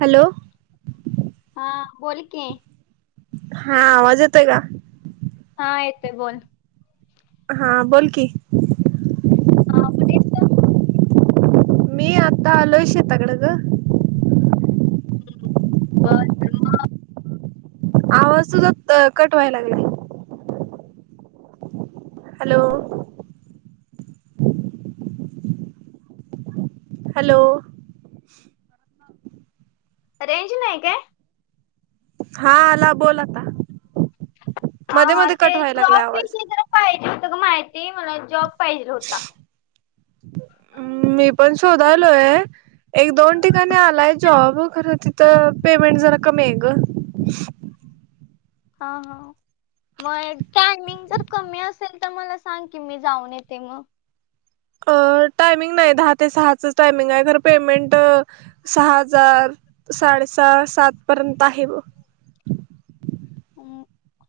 Hello हा बोल की. हा आवाज येतोय का? हा येतोय बोल. हा बोल की. हा कुठेस तम मी आता आलोय शेतकडं गं. हम्म. [unintelligible] आवाज तुझा कट व्हाय लागलाय. हॅलो. हॅलो. रेंज नाही काय? हा आला बोल आता. हा मध्ये हा मध्ये ते कट व्हायला लागलाय जॉब आवाज विषय जरा पाहिजे होतं क माहिती म्हला जॉब पाहिजे होता. हम्म मी पण शोधालोय. एक दोन ठिकाणी आलाय जॉब, खरं तिथं पेमेंट जरा कमी आहे गं. हा हाव. मग एक टायमिंग जर कमी असेल तर मला सांग की मी जाऊन येते म. अ टायमिंग नाही दहा ते सहाच टायमिंग आहे खरं पेमेंट सहा हजार साडेसहा सात पर्यंत आहे ब.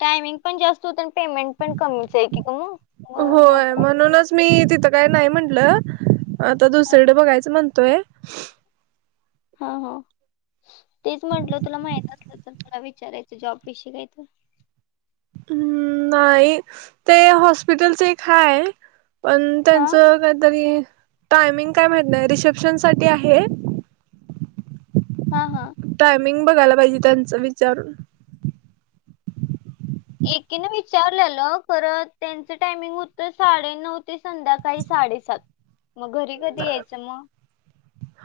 टायमिंग पण जास्त होतं आणि पेमेंट पण कमीच आहे की क म. होय म्हणूनच मी तिथं काय नाही म्हंटलं आता हा. दुसरकडे बघायचं म्हण तोय हा हा तेच म्हटलं तुला माहित असलं तर तुला विचारायचं जॉब विषयी काही तर. हम्म नाही ते हॉस्पिटलचा एक हाय पण हा त्यांचं काहीतरी टायमिंग काय माहित नाही रिसेप्शन साठी आहे. हा हा. टायमिंग बघायला पाहिजे त्यांचं विचारून. एकीने विचारलेलं परत त्यांचं टायमिंग होतं साडे नऊ ते संध्याकाळी साडेसात. म घरी कधी यायचं म.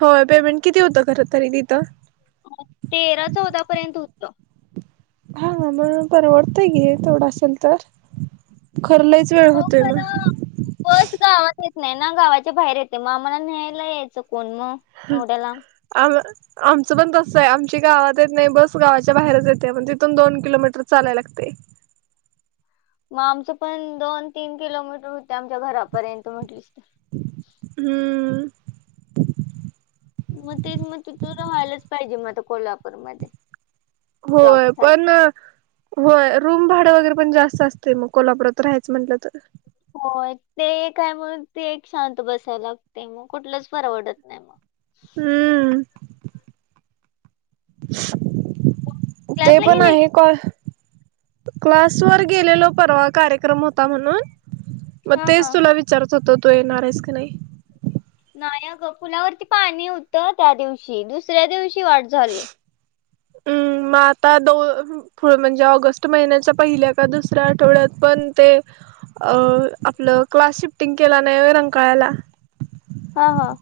हो पेमेंट किती होतं खरं तरी तिथं? तेरा चौदा पर्यंत होतं. हा म्हणून परवडतय की तेवढं असेल तर खर लईच वेळ हो होतोय म. खरं बस गावात येत नाही ना गावाच्या बाहेर येते म आम्हाला न्यायला यायचं कोण म. येवढ्या लांब आमं आमचं पण तसं आहे आमची गावात येत नाही बस गावाच्या बाहेरच येते पण तिथून दोन किलोमीटर चालाय लागते. म आमचं पण दोन-तीन किलोमीटर होते आमच्या घरा पर्यंत म्हटलीस तर. हम्म. मग तेच मग तु तिथं, राहायलाच पाहिजे मग आता कोल्हापूरमध्ये. होय, पण जॉबसाठी होय रूम भाडं वगैरे पण जास्त असतंय, ‌ मग कोल्हापुरात राहायचं म्हटलं तर. होय ते एक आहे मण ते एक शांत बसायला लागते, मग कुठलंच परवडत नाही मग. हम्. ते क्लासला पण गेलेली आहे काय? क्लासवर गेलेलो परवा कार्यक्रम होता म्हणून. मग हा हा तेच तुला विचारत होतो, तू येणार आहेस की नाही. नाही आगं पुलावरती पाणी होतं, त्या दिवशी दुसऱ्या दिवशी वाट झाली. अमं मग आता दोन, हं.. पुढं म्हणजे ऑगस्ट महिन्याच्या पहिल्या का दुसऱ्या आठवड्यात, पण ते अ आपलं क्लास शिफ्टिंग केला नाही व्हय रंकाळ्याला‌. हा हा.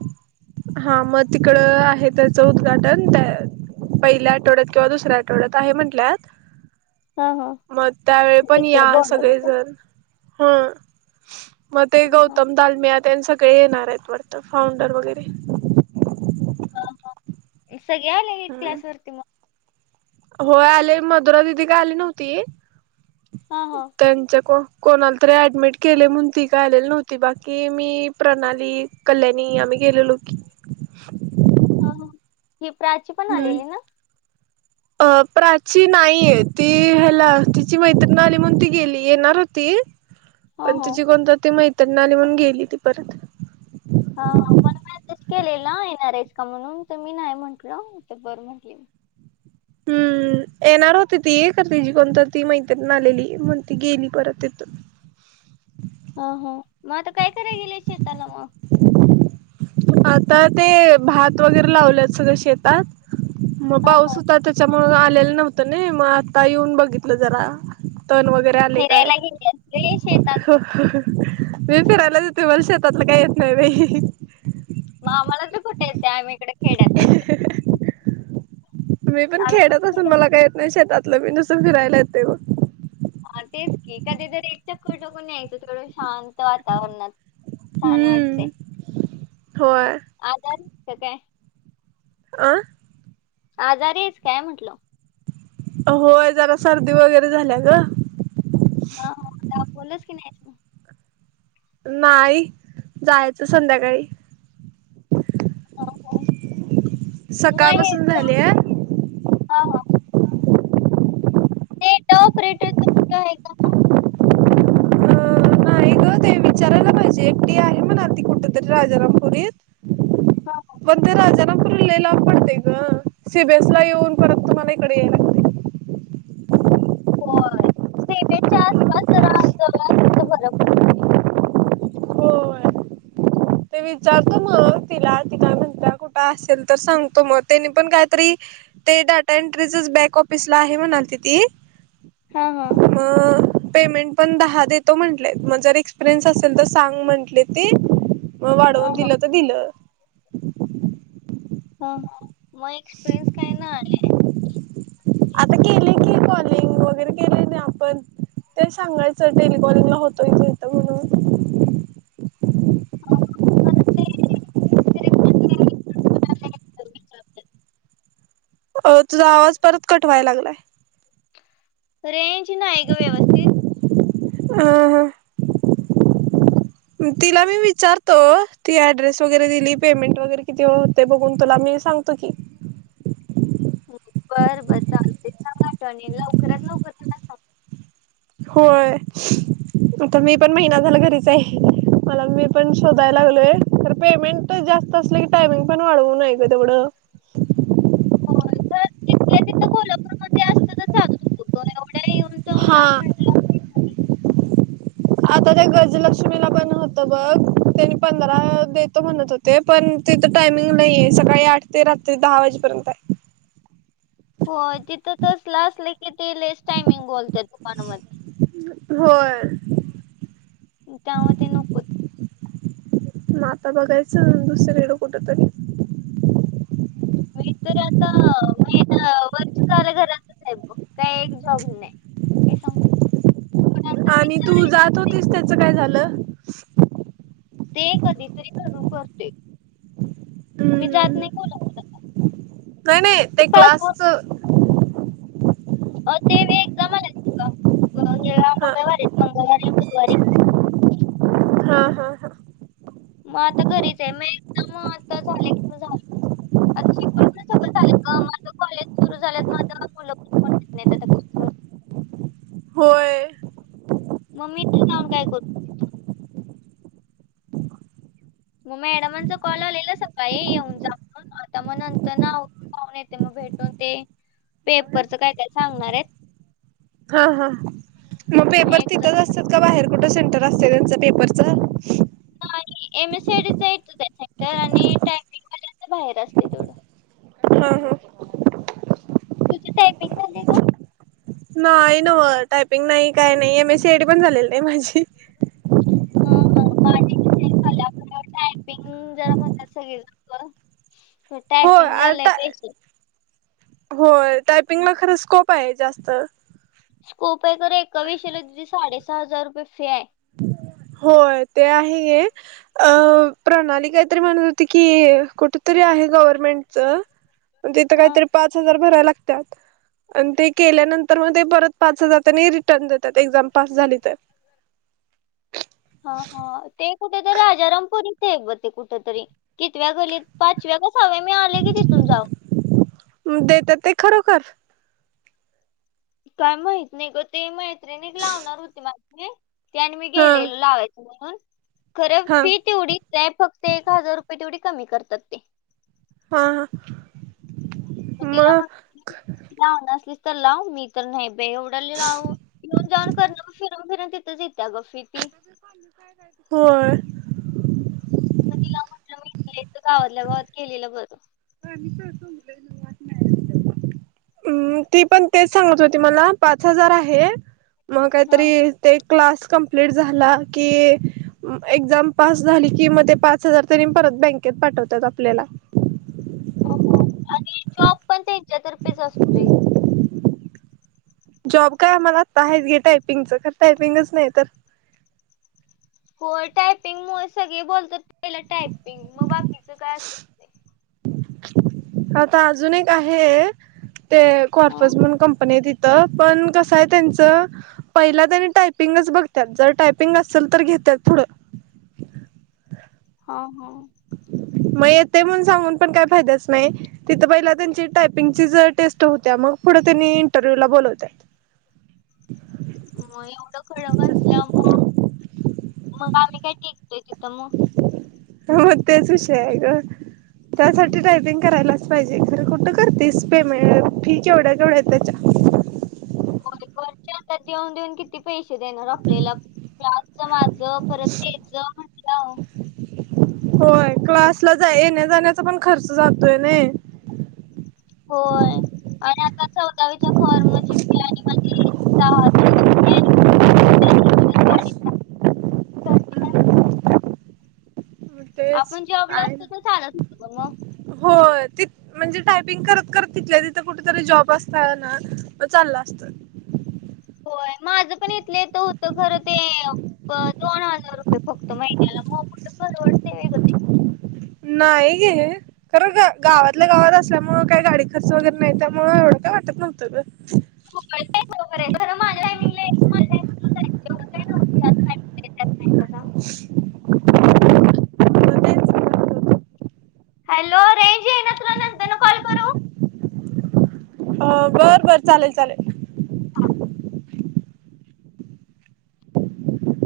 हा मग तिकडं आहे त्याचं उद्घाटन. त्या पहिल्या आठवड्यात किंवा दुसऱ्या आठवड्यात आहे म्हंटल्यात. हा हा. मग त्यावेळी पण तिकडे या बोलवलं सगळी का जण हा. मग ते हा, हा. गौतम दालमिया तेन सगळे येणार आहेत वाटतं फाउंडर वगैरे. हा, हा. सगळे आलेलीत हम्म क्लासवरती मग. होय आलोय, मधुरा दिदी काय आली नव्हती. हा हा. त्यांच्या को-कोणाला तरी ॲडमिट केलंय म्हणून ती काय आलेली नव्हती. बाकी मी, प्रणाली कल्याणी आम्ही गेलेलो की. हां हां ही प्राची पण हम्म आलेली ना, अ प्राची नाहीये. ती ह्याला तिची मैत्रिण आली म्हणून ती गेली, येणार होती. हा पण हा तिची कोणतरी ती मैत्रणी आली म्हणून गेली ती परत. हा मला मॅसेज केलेला येणार आहेस का, म्हणून तर मी नाही म्हटलं तर बरं म्हटली. हम्म. येणार होती ती, खर तीजी कोणतरी ती मैत्रीण आलेली मग ती गेली परत तिथून. हा हा. मग आता काय कराय गेल्या शेताला मग? आता ते भात वगैरे लावलय, सगळं शेतात मग हा पाऊस हा होता तर. त्याच्यामुळं आलेलं नव्हतं नई, ‌ मग आता येऊन बघितलं जरा. तण वगैरे आलोय काय फिरायला गेले असले शेतात मी फिरायला ति तुम्हाला शेतातलं काय येत नाही होय? मग आम्हाला तरी कुठे येते आम्ही इकडे खेड्यात असून. मी पण खेड्यात असून मला काही येत नाही शेतातलं, मी नुसंत फिरायला येते बघ. हा तेच की, कधी तर एक चक्कर ठुकून यायचं थोडं शांत वातावरणात. छान वाटतंय. हम्म होय. आजारी आहेस की काय? आ? आजारी आहेस काय म्हंटल? होय जरा सर्दी वगैरे झाल्या ग. ह हा.. दाखवलंस की नाही अजून. नाही जायचं संध्याकाळी. हो हो. मग हे सकाळपासून ज- झालेय. हा हा. डेटा ऑपरेटरचा कुठं आहे का काम? नाही ग ते विचारायला पाहिजे. एकटी आहे म्हणालती कुठतरी राजारामपुरीत. हां. हां. पण ते राजापुरी लै लांब पडते गं, सिबेसला येऊन परत तुम्हाला इकडे यायला लागते. होय सिमेच्या आसपास जरा जवळ असत तर बर [unintelligible] होय. ते विचारतो मग तिला ती काय म्हणत्या, कुठं असेल तर सांगतो मग त्यानी पण काहीतरी. ते डाटा एंट्रीचच बॅक ऑफिसला आहे म्हणालती ती. हा हा. प पेमेंट पण दहा देतो म्हंटले मग जर एक्सपिरियन्स असेल तर सांग म्हटले ते. मग हा वाढवून हा दिलं तर दिलं. हा मग एक्सपिरियन्स काय नाही. आता केले की कॉलिंग वगैरे केले आपण ते सांगायचं टेलिकॉनला होतोय म्हणून तिथं [unintelligible] ते [inaudible] अ.. तुझा आवाज परत कट व्हायला लागलाय. रेंज नाही ग व्यवस्थित. अं. हा. तिला मी विचारतो ती, ऍड्रेस वगैरे दिली पेमेंट वगैरे किती ओ. ते बघून तुला मी सांगतो की, बर बर चालतंय सांग आठवणीने लवकरात लवकर त्याला सांग. होय. आता मी पण महिना झालं घरीच आहे. मला मी पण शोधायला लागलोय, तर पेमेंट जास्त असलं की टायमिंग पण वाढवूय आहे गं तेवढं. हो तिथल्या तिथं कोल्हापूरमध्ये असत तर चालत होतं. तो एवढ्या येऊन जाऊन हा लांब म्हंटलं. आता त्या गजलक्ष्मीला पण होत बघ त्या पंधरा देतो म्हणत हो ते पण तिथं टायमिंग नाहीये सकाळी आठ ते रात्री दहा वाजेपर्यंत आहे. हो तिथं तसलं असल की ते लईच टायमिंग बोलते दुकानामध्ये होय. त्यामुळे ते नकोच. मग आता बघायचं दुसरीकडं कुठ तरी? मी तर आता महिना, वर्ष झालं घरातच आहे बघ काही एक जॉब नाही. ते सां आणि तू जात होतीस त्याच काय झालं? ते कधीतरी करून करतोय. मी जात हम्म. नाही कोल्हापूरला आता नाही नाही ते क्लासच अ ते वे एक्जाम आले ग हा मंगळवारी, मंगळवारी, बुधवारी. हा हा.. हा मग आता घरीच आहे मग एकदा मग आता झालंय की मग झालं. आता शिकून पण सगळं झालेय माझे कॉलेज सुरू झालेत मग आता कोल्हा कोण नाही आता को होय. मग मी एकटी जाऊन काय करू? तिथं? मग मॅडमांचा कॉल आलेला सकाळी येऊन जा म्हणून. आता मग नंतर, आवरुन जाऊन येते मग भेटून ते. जाऊया. पेपरचं काय काय सांगणार आहेत. हा. हा. मग मी पेपर एक्झाम तिथंच असता [unintelligible] बाहेर कुठं सेंटर असते त्यांच पेपरच. नाही M S C I T च एक आहे सेक्टर आणि टायपिंग वाल्याच बाहेर असते तेवढं. हा हा तुझी टायपिंग झाले का? नाही नवं टायपिंग नाही काही नाही, M S C I T पण झालेली नाही माझी. ह. तिला सगळ टायपिंग जरा म्हण अस ह्या होय टायपिंगला आ लै टा पैसे. होय टायपिंगला खरं स्कोप आहे जास्त. स्कोप आहे खरं ए एका विषयाला तूझी साडेसहा हजार रुपये फी आहे. होय ते आहे ये. अ प्रणाली काहीतरी म्हणत होती, की कुठं तरी आहे गव्हर्नमेंटच. तिथं हा काहीतरी पाच हजार भराय लागत्यात. अन ते केल्यानंतर म ते परत पाच हजार त्यांनी रिटर्न देत्यात, एक्झाम पास झाली तर. हा हा ते कुठेतरी राजारामपुरी. ग कुठेतरी, कितव्या गल्लीत पाचव्या का सहाव्या गल्लीत मी आले की तिथून जाऊन. देत्यात ते खरोखर? काय माहित नाही ग, ते मैत्रीण एक लावणार होती माझी. ते आणि मी हा गेलेलो लावायचं म्हणून खरं हा फी तेवढी ते फक्त एक हजार रुपये तेवढी कमी करतात ते. हा हा. मग तिला म्हणली, लावनार असलीस तर लाव मी तर नाही बे एवढ्याला लाऊ येऊन, जाऊन कारण फिरून फिरून तिथंच येते ग फी ती. होय. मग तिला म्हटलं ईथल्या ईथं गावातल्या गावात केलेलं बर. [unintelligible] ती पण तेच सांगत होती मला, पाच हजार आहे मग काहीतरी. हं ते क्लास कमप्लीट झाला की. एक्झाम पास झाली कि म पाच हजार त्यानी परत बँकेत पाठवतात आपल्याला. हो हो आणि जॉब पण त्यांच्यातर्फेच असतोय. जॉब काय आमाला आता हाय की टायपिंगचं खर टायपिंगच नाही तर. होय टायपिंगमुळे सगळे बोलतात पहिलं टायपिंग मग बाकीच काय असेल ते. आता अजून एक आहे ते हा कॉर्पस म्हणून कंपनी ती थं पण कसं आहे त्यांचं? पहिला त्यांनी टायपिंगच बघतात जर टायपिंग असलं तर घेतात पुढं. हा हा. म येते म्हणून सांगून पण काय फायदाच नाय. तिथं पहिला त्यांची टायपिंगचीच टेस्ट होत्या, मग पुढं त्यांनी इंटरव्ह्यू ला बोलव त्यात. म एवढं कडक असलंमूळ मग आमी काय टिकतोय तिथं मग. ह म तेच विषय हाय गं. त्यासाठी हम्म. टायपिंग करायलाच पाहिजे खरं कुठं करतेस पेमेंट फी केवढ्या केवढ्या त्याच्या हो घरचे आता देऊन देऊन किती पैसे देणार आपल्याला. क्लासचं माझं परत तेचं म्हटल्यावर. होय क्लासला जाय येण्या जाण्याचा पण खर्च जातोय नई. होय आनी आता चौदावीच्या फॉर्मची फी माझी. [unintelligible] तेच आपण जॉबला काय ना असतो तर चालत होत मग. होय ती म्हणजे टायपिंग करत करत, तिथल्या तिथं कुठेतरी जॉब असता ना चालला असतं. होय माझं पण इथल्या ईथं होतं खर ते. दोन हजार रुपये फक्त महिन्याला, मग कुठे परवडतय व्हय ग ते? नाही गेली रे. खरं, ग गावातल्या गावात असल्यामुळं काही गाडी खर्च वगैरे नाही त्यामुळं एवढं काय वाटत नव्हतं. [inaudible] एवढं काय नव्हतं याच ला, त्याच ला जा. [inaudible] हॅलो रेंज येईना तुला नंतरला कॉल करू? हो बर बर चालेल चालेल.